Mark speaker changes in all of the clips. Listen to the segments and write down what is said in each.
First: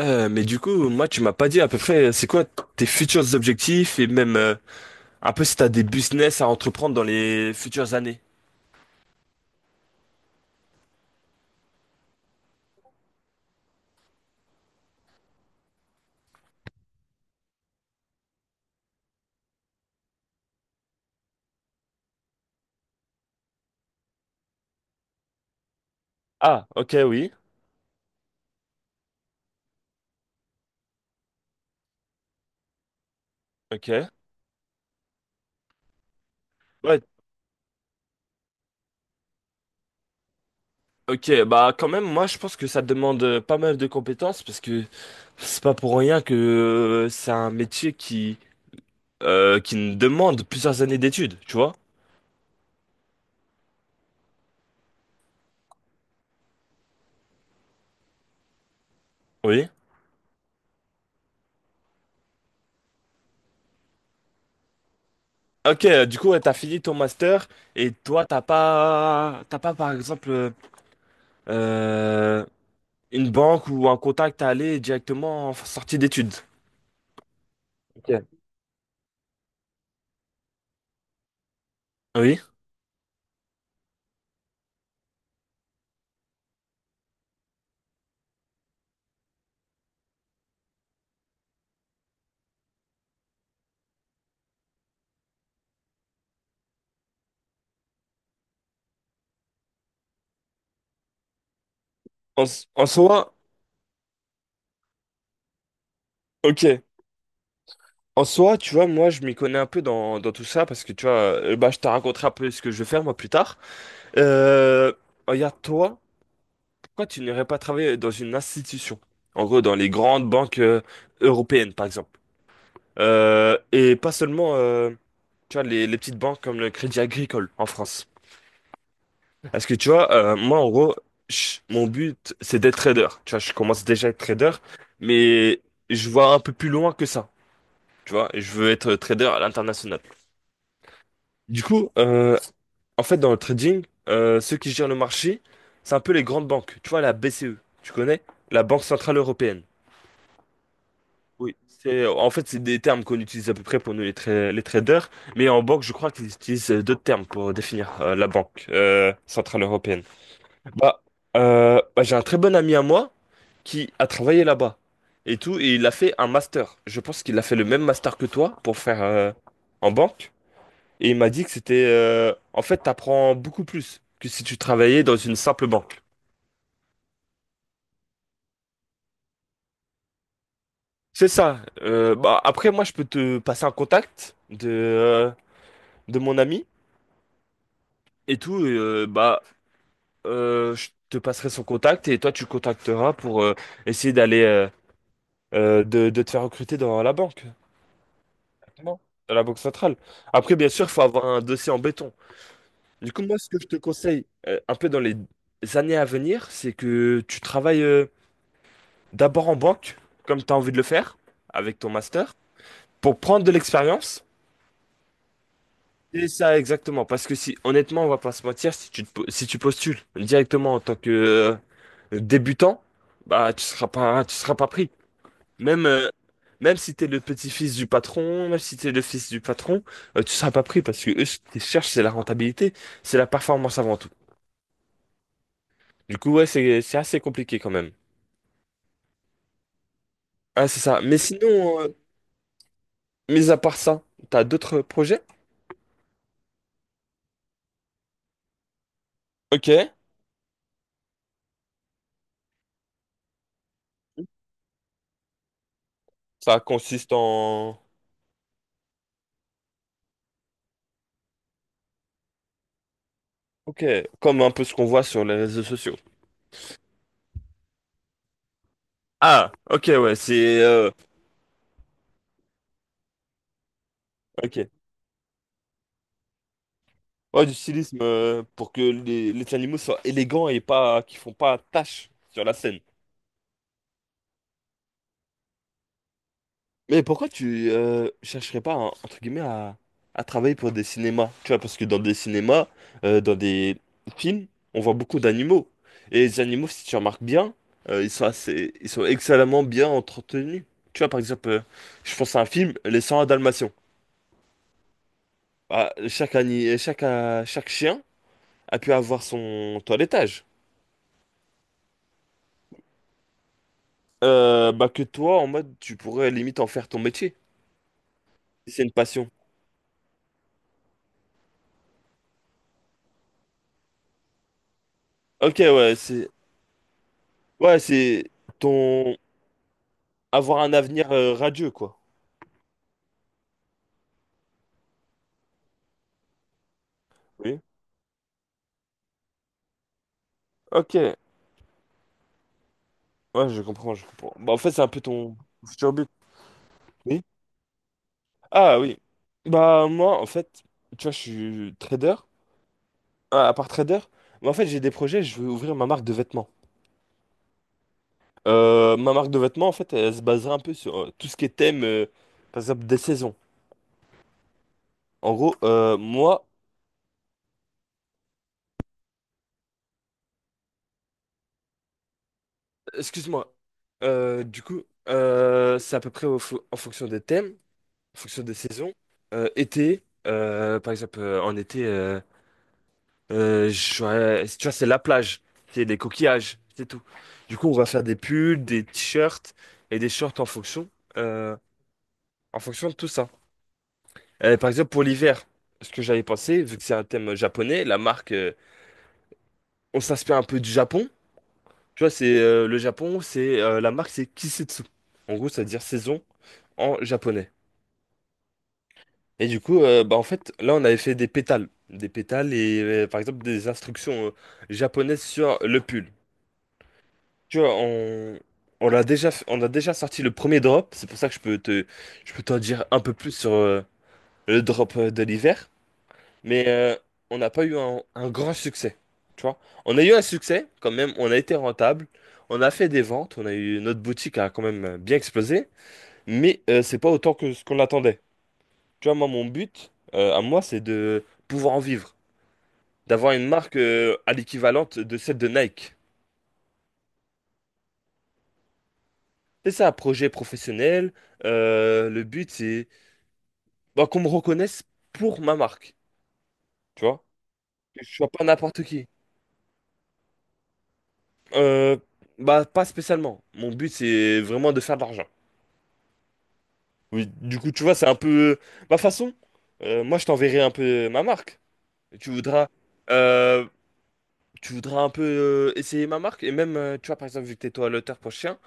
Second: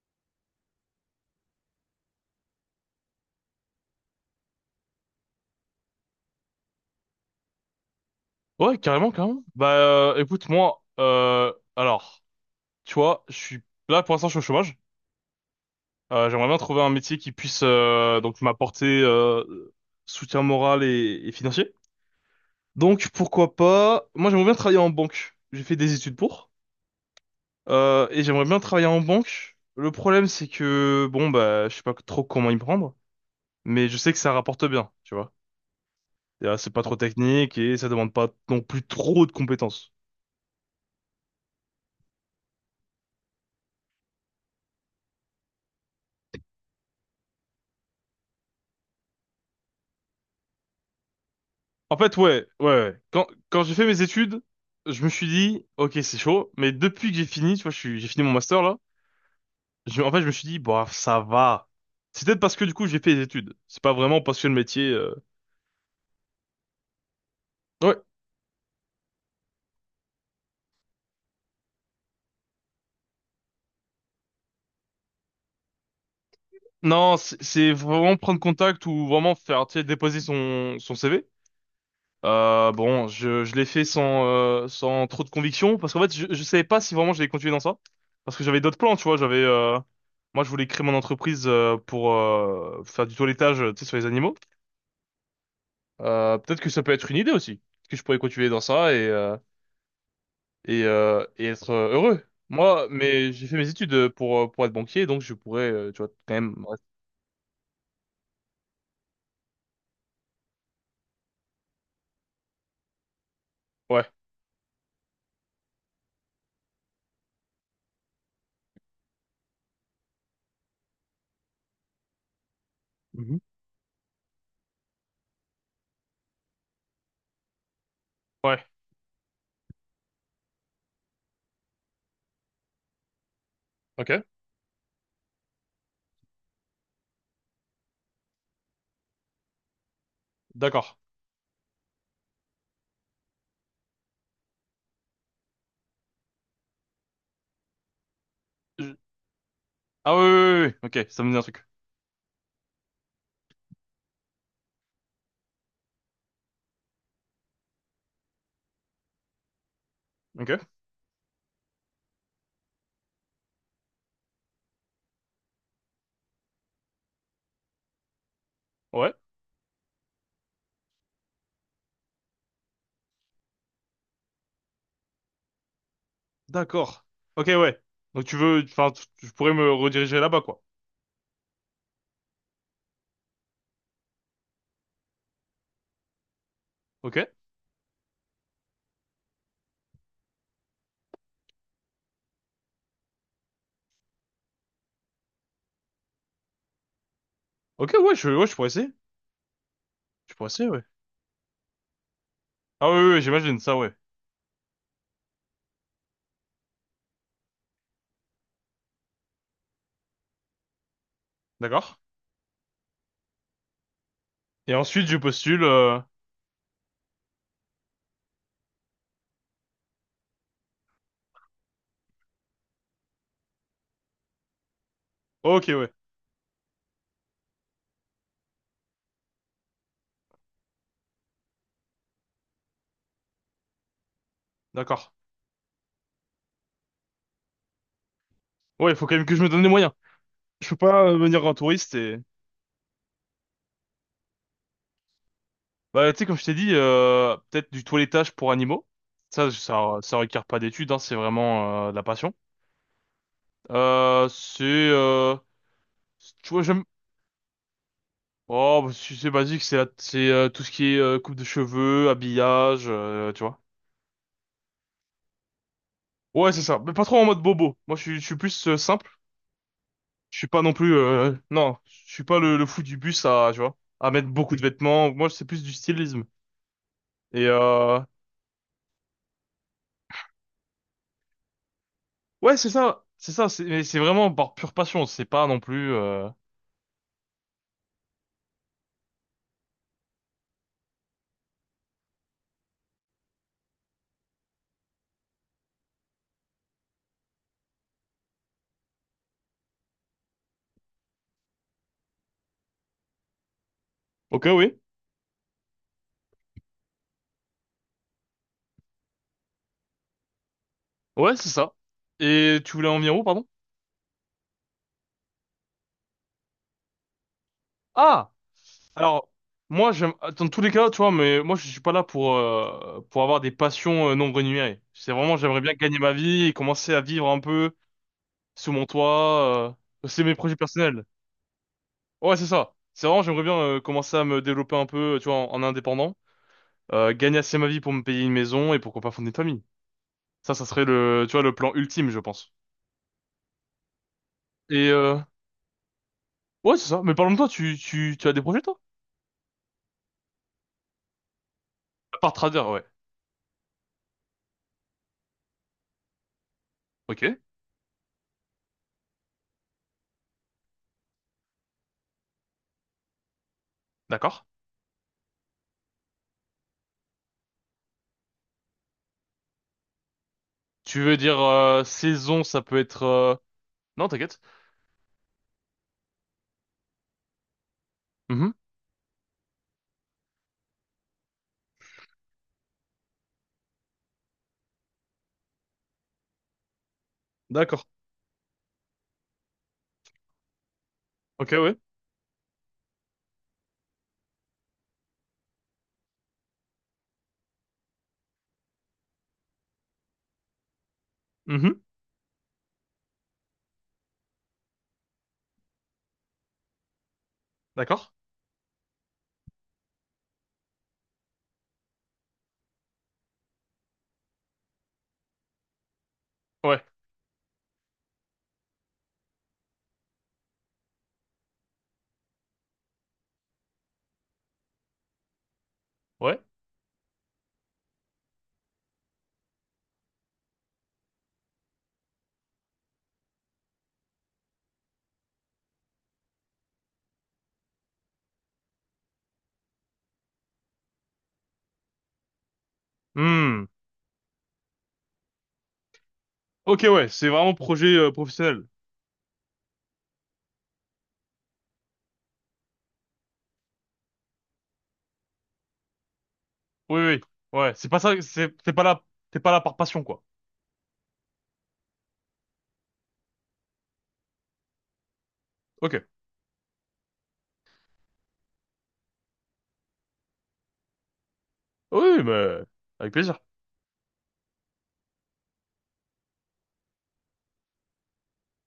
Speaker 1: Mais du coup, moi, tu m'as pas dit à peu près, c'est quoi tes futurs objectifs et même un peu si t'as des business à entreprendre dans les futures années.
Speaker 2: Ouais, carrément, carrément. Écoute, alors, tu vois, je suis là pour l'instant, je suis au chômage. J'aimerais bien trouver un métier qui puisse donc m'apporter soutien moral et financier. Donc, pourquoi pas? Moi, j'aimerais bien travailler en banque. J'ai fait des études pour,
Speaker 1: Ah, ok, oui.
Speaker 2: et j'aimerais bien travailler en banque. Le problème, c'est que bon, bah, je sais pas trop comment y prendre, mais je
Speaker 1: Ok.
Speaker 2: sais que ça rapporte bien, tu vois. C'est pas trop
Speaker 1: Ouais,
Speaker 2: technique et ça demande pas non plus trop de compétences.
Speaker 1: ok, bah quand même, moi je pense que ça demande pas mal de compétences parce que c'est pas pour rien que c'est un métier qui ne demande plusieurs années d'études, tu vois?
Speaker 2: En fait, ouais, ouais, ouais. Quand j'ai fait mes études, je me suis dit, ok, c'est chaud, mais depuis que j'ai fini, tu vois, j'ai fini mon master là,
Speaker 1: Oui.
Speaker 2: en fait, je me suis dit, bah, ça va. C'est peut-être parce que du coup, j'ai fait des études. C'est pas vraiment parce que le métier.
Speaker 1: Ok, du coup, ouais, t'as fini ton master et
Speaker 2: Ouais.
Speaker 1: toi, t'as pas par exemple, euh, une banque ou un contact à aller directement en sortie d'études.
Speaker 2: Non, c'est vraiment
Speaker 1: Ok.
Speaker 2: prendre contact ou vraiment faire, tu sais, déposer son CV.
Speaker 1: Oui.
Speaker 2: Bon, je l'ai fait sans, sans trop de conviction, parce qu'en fait, je savais pas si vraiment j'allais continuer dans ça. Parce que j'avais d'autres plans, tu vois, moi, je voulais créer mon entreprise pour faire du toilettage, tu sais, sur les animaux. Peut-être que ça peut être une idée aussi, que je pourrais continuer dans ça et être heureux.
Speaker 1: En, s- en
Speaker 2: Moi,
Speaker 1: soi,
Speaker 2: mais j'ai fait mes études pour être banquier, donc je pourrais, tu vois, quand même...
Speaker 1: ok. En soi, tu vois, moi, je m'y connais un peu dans tout ça parce que, tu vois, bah, je te raconterai un peu ce que je vais faire, moi, plus tard.
Speaker 2: Ouais,
Speaker 1: Euh, Regarde, toi, pourquoi tu n'irais pas travailler dans une institution? En gros, dans les grandes banques européennes, par exemple.
Speaker 2: mhm,
Speaker 1: Et pas seulement, tu vois, les petites banques comme le Crédit Agricole en France.
Speaker 2: ouais,
Speaker 1: Parce que tu vois, moi en gros, mon but c'est d'être trader. Tu vois, je commence déjà
Speaker 2: ok,
Speaker 1: à être trader, mais je vois un peu plus loin que ça. Tu vois, et je veux être trader à l'international.
Speaker 2: d'accord.
Speaker 1: Du coup, en fait, dans le trading, ceux qui gèrent le marché, c'est un peu les grandes banques. Tu vois, la BCE, tu connais? La Banque
Speaker 2: Je-
Speaker 1: Centrale Européenne.
Speaker 2: Ah oui, oui, oui, oui, oui. Ok, ça me dit un
Speaker 1: Oui.
Speaker 2: truc.
Speaker 1: C'est, en fait, c'est des termes qu'on utilise à peu près pour nous les, les traders, mais en banque, je crois qu'ils utilisent d'autres termes pour définir la Banque Centrale Européenne.
Speaker 2: Ok,
Speaker 1: Bah, bah, j'ai un très bon ami à moi qui a travaillé là-bas et tout, et il a fait un master. Je pense qu'il a fait le même master que toi pour faire
Speaker 2: ouais.
Speaker 1: en banque. Et il m'a dit que c'était, en fait, t'apprends beaucoup plus que si tu travaillais dans une simple banque.
Speaker 2: D'accord. Ok, ouais. Donc tu veux, enfin, tu pourrais me rediriger là-bas, quoi.
Speaker 1: C'est ça. Bah, après, moi, je peux te passer un contact de mon ami
Speaker 2: Ok.
Speaker 1: et tout. Et, bah, je te passerai son contact et toi, tu le contacteras pour essayer d'aller de te faire recruter dans la banque.
Speaker 2: Ok, ouais, ouais, je pourrais essayer.
Speaker 1: Exactement. Dans la banque centrale.
Speaker 2: Je pourrais
Speaker 1: Après, bien
Speaker 2: essayer, ouais.
Speaker 1: sûr, il faut avoir un dossier en béton.
Speaker 2: Ah oui,
Speaker 1: Du
Speaker 2: oui, oui,
Speaker 1: coup, moi, ce
Speaker 2: j'imagine
Speaker 1: que je
Speaker 2: ça,
Speaker 1: te
Speaker 2: ouais.
Speaker 1: conseille, un peu dans les années à venir, c'est que tu travailles d'abord en banque, comme tu as envie de le faire, avec ton
Speaker 2: D'accord.
Speaker 1: master, pour prendre de l'expérience.
Speaker 2: Et ensuite, je postule.
Speaker 1: Et ça, exactement. Parce que si, honnêtement, on va pas se mentir, si tu postules directement en tant que débutant, bah, tu seras pas pris.
Speaker 2: Ok,
Speaker 1: Même,
Speaker 2: ouais.
Speaker 1: même si tu es le petit-fils du patron, même si tu es le fils du patron, tu seras pas pris parce que eux, ce qu'ils cherchent, c'est la rentabilité, c'est la performance avant tout.
Speaker 2: D'accord.
Speaker 1: Du coup, ouais, c'est assez compliqué quand même.
Speaker 2: Ouais, il faut quand même que je me donne les moyens. Je
Speaker 1: Ah,
Speaker 2: peux
Speaker 1: c'est ça.
Speaker 2: pas
Speaker 1: Mais
Speaker 2: venir en
Speaker 1: sinon,
Speaker 2: touriste et.
Speaker 1: mis à part ça, t'as d'autres projets?
Speaker 2: Bah, tu sais, comme je t'ai dit, peut-être du toilettage pour animaux.
Speaker 1: Ok,
Speaker 2: Ça requiert pas d'études, hein, c'est vraiment de la passion. Euh, c'est, euh, tu
Speaker 1: ça
Speaker 2: vois, j'aime.
Speaker 1: consiste en...
Speaker 2: Oh, bah, c'est basique, c'est tout ce qui est coupe de cheveux, habillage, tu vois.
Speaker 1: Ok, comme un peu ce qu'on voit sur les réseaux sociaux.
Speaker 2: Ouais, c'est ça, mais pas trop en mode bobo. Moi, je suis plus simple.
Speaker 1: Ah, ok, ouais,
Speaker 2: Je suis pas
Speaker 1: c'est...
Speaker 2: non plus, non, je suis pas le fou du bus à, tu vois, à mettre beaucoup de
Speaker 1: ok.
Speaker 2: vêtements. Moi, c'est plus du stylisme. Et
Speaker 1: Ouais, du stylisme
Speaker 2: euh,
Speaker 1: pour que les animaux soient élégants et pas qu'ils font pas tache sur la
Speaker 2: ouais, c'est
Speaker 1: scène.
Speaker 2: ça, c'est ça. C'est mais c'est vraiment par pure passion. C'est pas non plus.
Speaker 1: Mais pourquoi tu chercherais pas, entre guillemets, à travailler pour des cinémas? Tu vois, parce que dans des cinémas, dans des films, on voit beaucoup d'animaux. Et les animaux, si tu remarques bien, ils sont assez, ils sont excellemment bien entretenus. Tu vois, par exemple, je pense à un film, Les 101 Dalmatiens.
Speaker 2: Ok, oui.
Speaker 1: Ah, chaque chien a pu avoir son toilettage.
Speaker 2: Ouais, c'est ça. Et tu voulais en venir où, pardon?
Speaker 1: Bah que toi, en mode, tu pourrais limite en faire ton métier.
Speaker 2: Ah!
Speaker 1: C'est une passion.
Speaker 2: Alors, moi, j'aime, dans tous les cas, tu vois, mais moi, je suis pas là pour avoir des passions non rémunérées. C'est vraiment,
Speaker 1: Ok,
Speaker 2: j'aimerais bien
Speaker 1: ouais,
Speaker 2: gagner ma
Speaker 1: c'est...
Speaker 2: vie et commencer à vivre un peu
Speaker 1: Ouais, c'est
Speaker 2: sous mon
Speaker 1: ton...
Speaker 2: toit. C'est mes projets
Speaker 1: avoir un
Speaker 2: personnels.
Speaker 1: avenir radieux, quoi.
Speaker 2: Ouais, c'est ça. C'est vraiment, j'aimerais bien commencer à me développer un peu, tu vois, en indépendant, gagner assez
Speaker 1: Oui.
Speaker 2: ma vie pour me payer une maison et pourquoi pas fonder une famille. Ça serait
Speaker 1: Ok.
Speaker 2: le, tu vois, le plan ultime, je pense.
Speaker 1: Ouais, je comprends, je comprends. Bah, en fait, c'est
Speaker 2: Et,
Speaker 1: un peu
Speaker 2: euh,
Speaker 1: ton futur but.
Speaker 2: ouais, c'est ça. Mais
Speaker 1: Oui.
Speaker 2: parlons de toi, tu as des projets,
Speaker 1: Ah
Speaker 2: toi?
Speaker 1: oui. Bah, moi, en fait, tu vois, je suis trader.
Speaker 2: À part trader, ouais.
Speaker 1: Ah, à part trader, mais en fait, j'ai des projets, je veux ouvrir ma marque de vêtements.
Speaker 2: Ok,
Speaker 1: Ma marque de vêtements, en fait, elle se basera un peu sur tout ce qui est thème, par exemple, des saisons.
Speaker 2: d'accord.
Speaker 1: En gros, moi,
Speaker 2: Tu veux dire, saison, ça peut être,
Speaker 1: excuse-moi.
Speaker 2: non, t'inquiète.
Speaker 1: Euh, du coup, c'est à peu près en fonction des thèmes, en fonction
Speaker 2: Mhm.
Speaker 1: des saisons. En été. Tu vois, c'est la plage, c'est des coquillages, c'est tout. Du coup, on
Speaker 2: D'accord.
Speaker 1: va faire des pulls, des t-shirts et des shorts
Speaker 2: Ok,
Speaker 1: euh,
Speaker 2: ouais.
Speaker 1: en fonction de tout ça. Par exemple, pour l'hiver, ce que j'avais pensé, vu que c'est un thème japonais, la marque, on s'inspire un peu du Japon.
Speaker 2: Mhm.
Speaker 1: Tu vois, c'est le Japon, c'est la marque, c'est Kisetsu. En gros, ça veut dire saison en japonais.
Speaker 2: D'accord.
Speaker 1: Et du coup, bah, en fait, là, on avait fait des pétales et par exemple des instructions japonaises sur le pull.
Speaker 2: Ouais.
Speaker 1: Tu vois, on l'a déjà, on a déjà sorti le premier drop. C'est pour ça que je peux t'en dire un peu plus sur le drop de l'hiver.
Speaker 2: Ouais.
Speaker 1: Mais on n'a pas eu un grand succès. Tu vois, on a eu un succès quand même. On a été rentable. On a fait des ventes. On a eu notre boutique a quand même bien explosé. Mais c'est pas autant que ce qu'on attendait. Tu vois, moi, mon but à moi, c'est de pouvoir en vivre, d'avoir une
Speaker 2: Hmm.
Speaker 1: marque à l'équivalente de celle de Nike.
Speaker 2: Ok, ouais. C'est vraiment projet professionnel.
Speaker 1: C'est ça, projet professionnel. Le but, c'est bah, qu'on me reconnaisse pour ma marque,
Speaker 2: Oui,
Speaker 1: tu
Speaker 2: oui.
Speaker 1: vois?
Speaker 2: Ouais. C'est pas
Speaker 1: Que
Speaker 2: ça.
Speaker 1: je sois pas
Speaker 2: C'est t'es pas
Speaker 1: n'importe
Speaker 2: là.
Speaker 1: qui.
Speaker 2: T'es pas là par passion, quoi.
Speaker 1: Euh, Bah, pas spécialement. Mon but, c'est vraiment de faire de l'argent.
Speaker 2: Ok.
Speaker 1: Oui, du coup, tu vois, c'est un peu ma façon. Moi, je t'enverrai un peu ma marque. Et
Speaker 2: Oui,
Speaker 1: tu
Speaker 2: mais
Speaker 1: voudras,
Speaker 2: avec plaisir.
Speaker 1: euh, tu voudras un peu essayer ma marque. Et même, tu vois, par exemple, vu que t'es toi l'auteur pour chien,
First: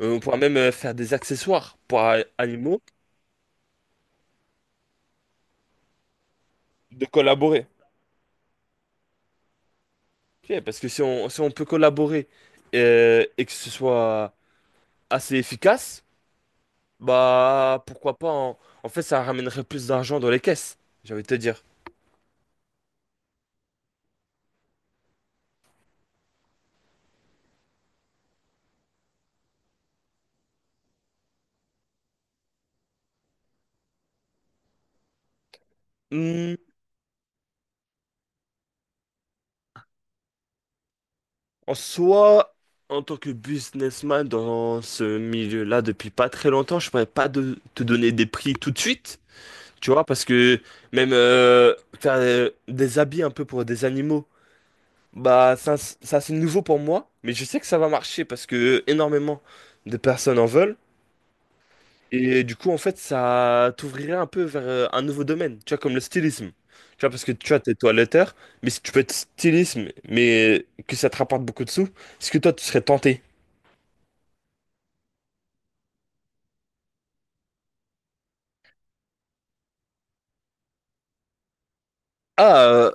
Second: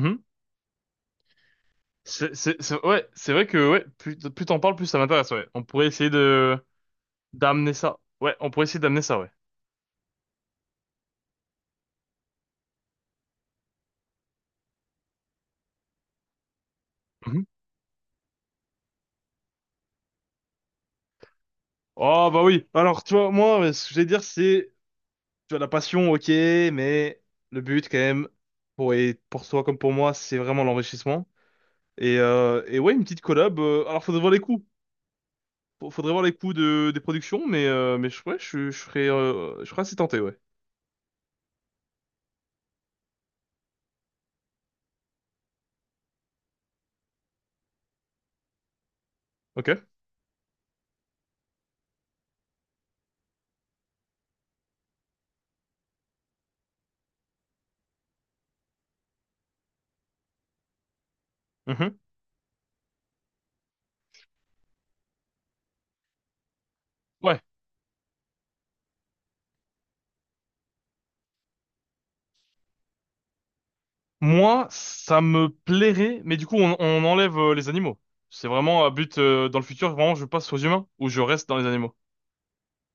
Speaker 1: on pourra même faire des accessoires pour animaux,
Speaker 2: Ouais. C'est vrai que ouais. Plus, plus t'en parles, plus ça m'intéresse. Ouais. On pourrait essayer de
Speaker 1: de collaborer.
Speaker 2: d'amener ça. Ouais. On pourrait essayer d'amener ça. Ouais.
Speaker 1: Ok, parce que si on peut collaborer et que ce soit assez efficace,
Speaker 2: Mhm.
Speaker 1: bah, pourquoi pas. En fait, ça ramènerait plus d'argent dans les caisses, j'ai envie de te dire.
Speaker 2: Oh bah oui. Alors, tu vois, moi, ce que je vais dire, c'est, tu vois, la passion, ok, mais le but, quand même, pour, et pour toi comme pour moi, c'est vraiment l'enrichissement. Et ouais, une petite collab. Alors, faudrait voir les coûts. Faudrait voir les coûts
Speaker 1: Hmm,
Speaker 2: de, des productions, mais ouais, je serais assez tenté, ouais.
Speaker 1: en soi, en tant que businessman dans ce milieu-là depuis pas très longtemps, je pourrais pas de- te donner des prix tout de suite,
Speaker 2: Ok.
Speaker 1: tu vois, parce que même faire des habits un peu pour des animaux, bah, ça c'est nouveau pour moi, mais je sais que ça va marcher parce que énormément de personnes en veulent.
Speaker 2: Mhm.
Speaker 1: Et du coup, en fait, ça t'ouvrirait un peu vers un nouveau domaine, tu vois, comme le stylisme. Tu vois, parce que
Speaker 2: Ouais.
Speaker 1: tu vois, t'es toiletteur, mais si tu peux être stylisme, mais que ça te rapporte beaucoup de sous, est-ce que toi, tu serais tenté?
Speaker 2: Moi, ça me plairait, mais du coup, on enlève les animaux. C'est vraiment à but, dans le futur, vraiment, je passe aux humains ou je reste dans les animaux.
Speaker 1: Ah, euh,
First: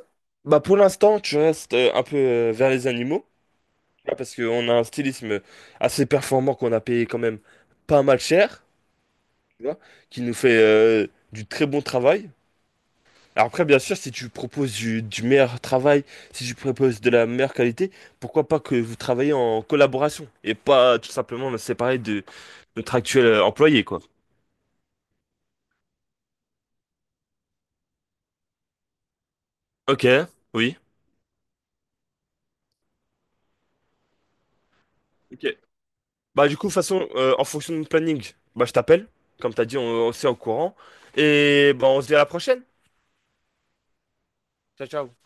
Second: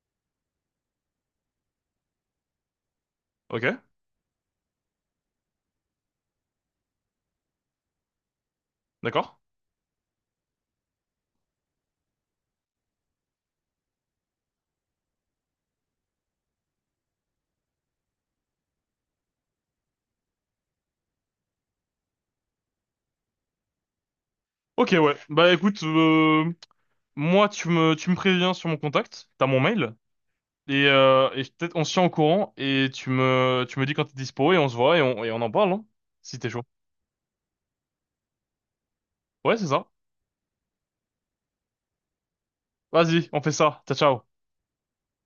Speaker 1: Bah pour l'instant, tu restes un peu vers les animaux,
Speaker 2: Ok?
Speaker 1: tu vois, parce qu'on a un stylisme assez performant qu'on a payé quand même pas mal cher,
Speaker 2: D'accord?
Speaker 1: tu vois, qui nous fait du très bon travail. Alors après, bien sûr, si tu proposes du meilleur travail, si tu proposes de la meilleure qualité, pourquoi pas que vous travaillez en collaboration et pas tout simplement me séparer de notre actuel employé, quoi.
Speaker 2: Ok, ouais. Bah écoute, moi, tu me préviens sur mon contact, t'as mon mail,
Speaker 1: Ok, oui.
Speaker 2: et peut-être on se tient au courant, et tu me dis quand t'es dispo, et on se voit, et on
Speaker 1: Ok.
Speaker 2: en parle, hein, si
Speaker 1: Bah
Speaker 2: t'es
Speaker 1: du
Speaker 2: chaud.
Speaker 1: coup, de toute façon, en fonction de mon planning, bah je t'appelle, comme
Speaker 2: Ouais,
Speaker 1: t'as
Speaker 2: c'est
Speaker 1: dit,
Speaker 2: ça.
Speaker 1: on s'est au courant. Et bah on se dit à la prochaine.
Speaker 2: Vas-y, on fait ça. Ciao, ciao.
Speaker 1: Ciao, ciao.